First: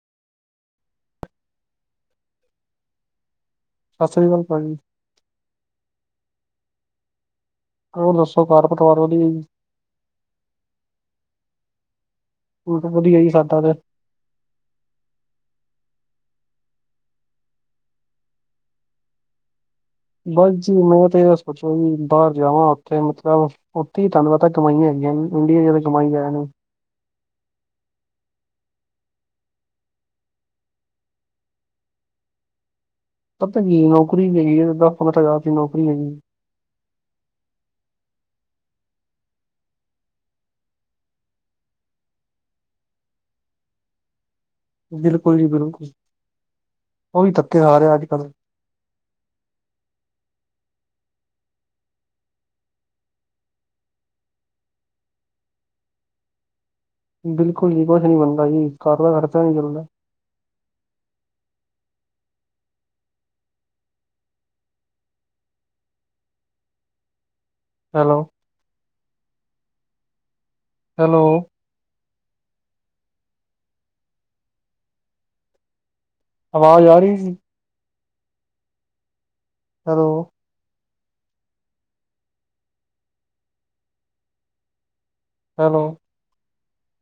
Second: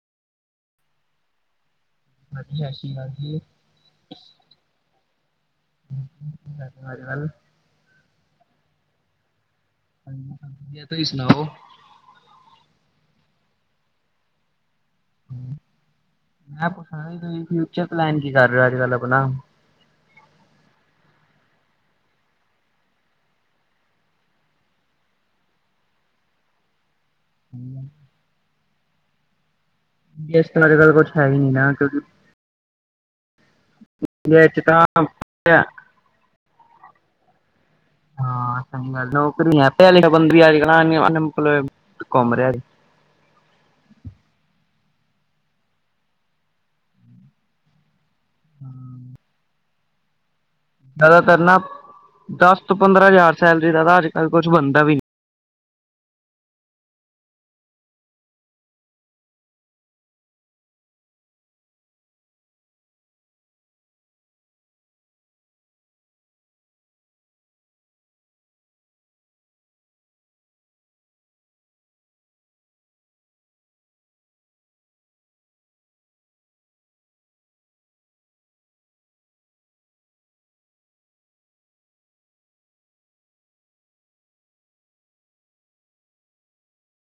ਹਾਂਜੀ ਸਾਸਰੀ ਕਾਲ ਜੀ। ਸਾਸਰੀ ਕਾਲ ਪਾਜੀ। ਅੱਜਕਲ ਹੋਰ ਦੱਸੋ ਕਰ ਪਰਿਵਾਰ ਵਧੀਆ ਜੀ। ਵਧੀਆ, ਤੁਸੀਂ ਸੁਣਾਓ। ਹੋਰ ਤਾਂ ਵਧੀਆ ਜੀ [unintelligible] ਮੈਂ ਪੁੱਛਣਾ ਸੀ ਤੁਸੀਂ ਫਿਊਚਰ ਪਲੈਨ ਕੀ ਕਰ ਰਹੇ ਹੋ ਅੱਜਕਲ ਆਪਣਾ? ਬਸ ਜੀ ਮੈਂ ਤੇ ਇਹ ਸੋਚੋ ਵੀ ਬਾਹਰ ਜਾਵਾਂ ਉੱਥੇ ਮਤਲਬ ਉੱਥੇ ਹੀ ਤੁਹਨੂੰ ਪਤਾ ਕਮਾਈਆਂ ਹੈਗੀਆਂ ਇੰਡੀਆ 'ਚ ਤਾਂ ਕਮਾਈ ਹੈ ਨੀ। [inaudible] ਇਸ ਤਰ੍ਹਾਂ ਅੱਜਕਲ ਕੁਛ ਹੈ ਹੀ ਨੀ ਨਾ ਕਿਉਂਕਿ ਪਤਾ ਕੀ ਨੌਕਰੀ ਇੰਡੀਆ ਹੈਗੀ 'ਚ ਤਾਂ ਦਸ ਹਾਂ, ਪੰਦਰਾਂ ਹਜ਼ਾਰ ਦੀ ਨੌਕਰੀ ਹੈਗੀ। ਹਾਂ ਸਹੀ ਗੱਲ ਨੌਕਰੀ ਨਹੀਂ ਆ [unintelligible] ਅਨਇੰਮਪਲਾਈ ਘੁੰਮ ਰਿਹਾ। ਬਿਲਕੁਲ ਜੀ ਬਿਲਕੁਲ, ਉਹ ਵੀ ਥੱਕਿਆ ਆ ਰਿਹਾ ਅੱਜਕੱਲ। ਹੂੰ ਜ਼ਿਆਦਾਤਰ ਨਾ, ਦਸ ਤੋਂ ਪੰਦਰਾਂ ਹਜ਼ਾਰ ਸੈਲਰੀ ਦਾ ਤਾਂ ਅੱਜਕਲ ਕੁਛ ਬਣਦਾ ਵੀ ਨੀ। ਬਿਲਕੁਲ ਜੀ ਕੁਛ ਨੀ ਬਣਦਾ ਜੀ, ਘਰ ਦਾ ਖਰਚਾ ਨੀ ਚੱਲਦਾ। ਹੈਲੋ ਹੈਲੋ ਆਵਾਜ਼ ਆ ਰਹੀ ਸੀ। Hello hello.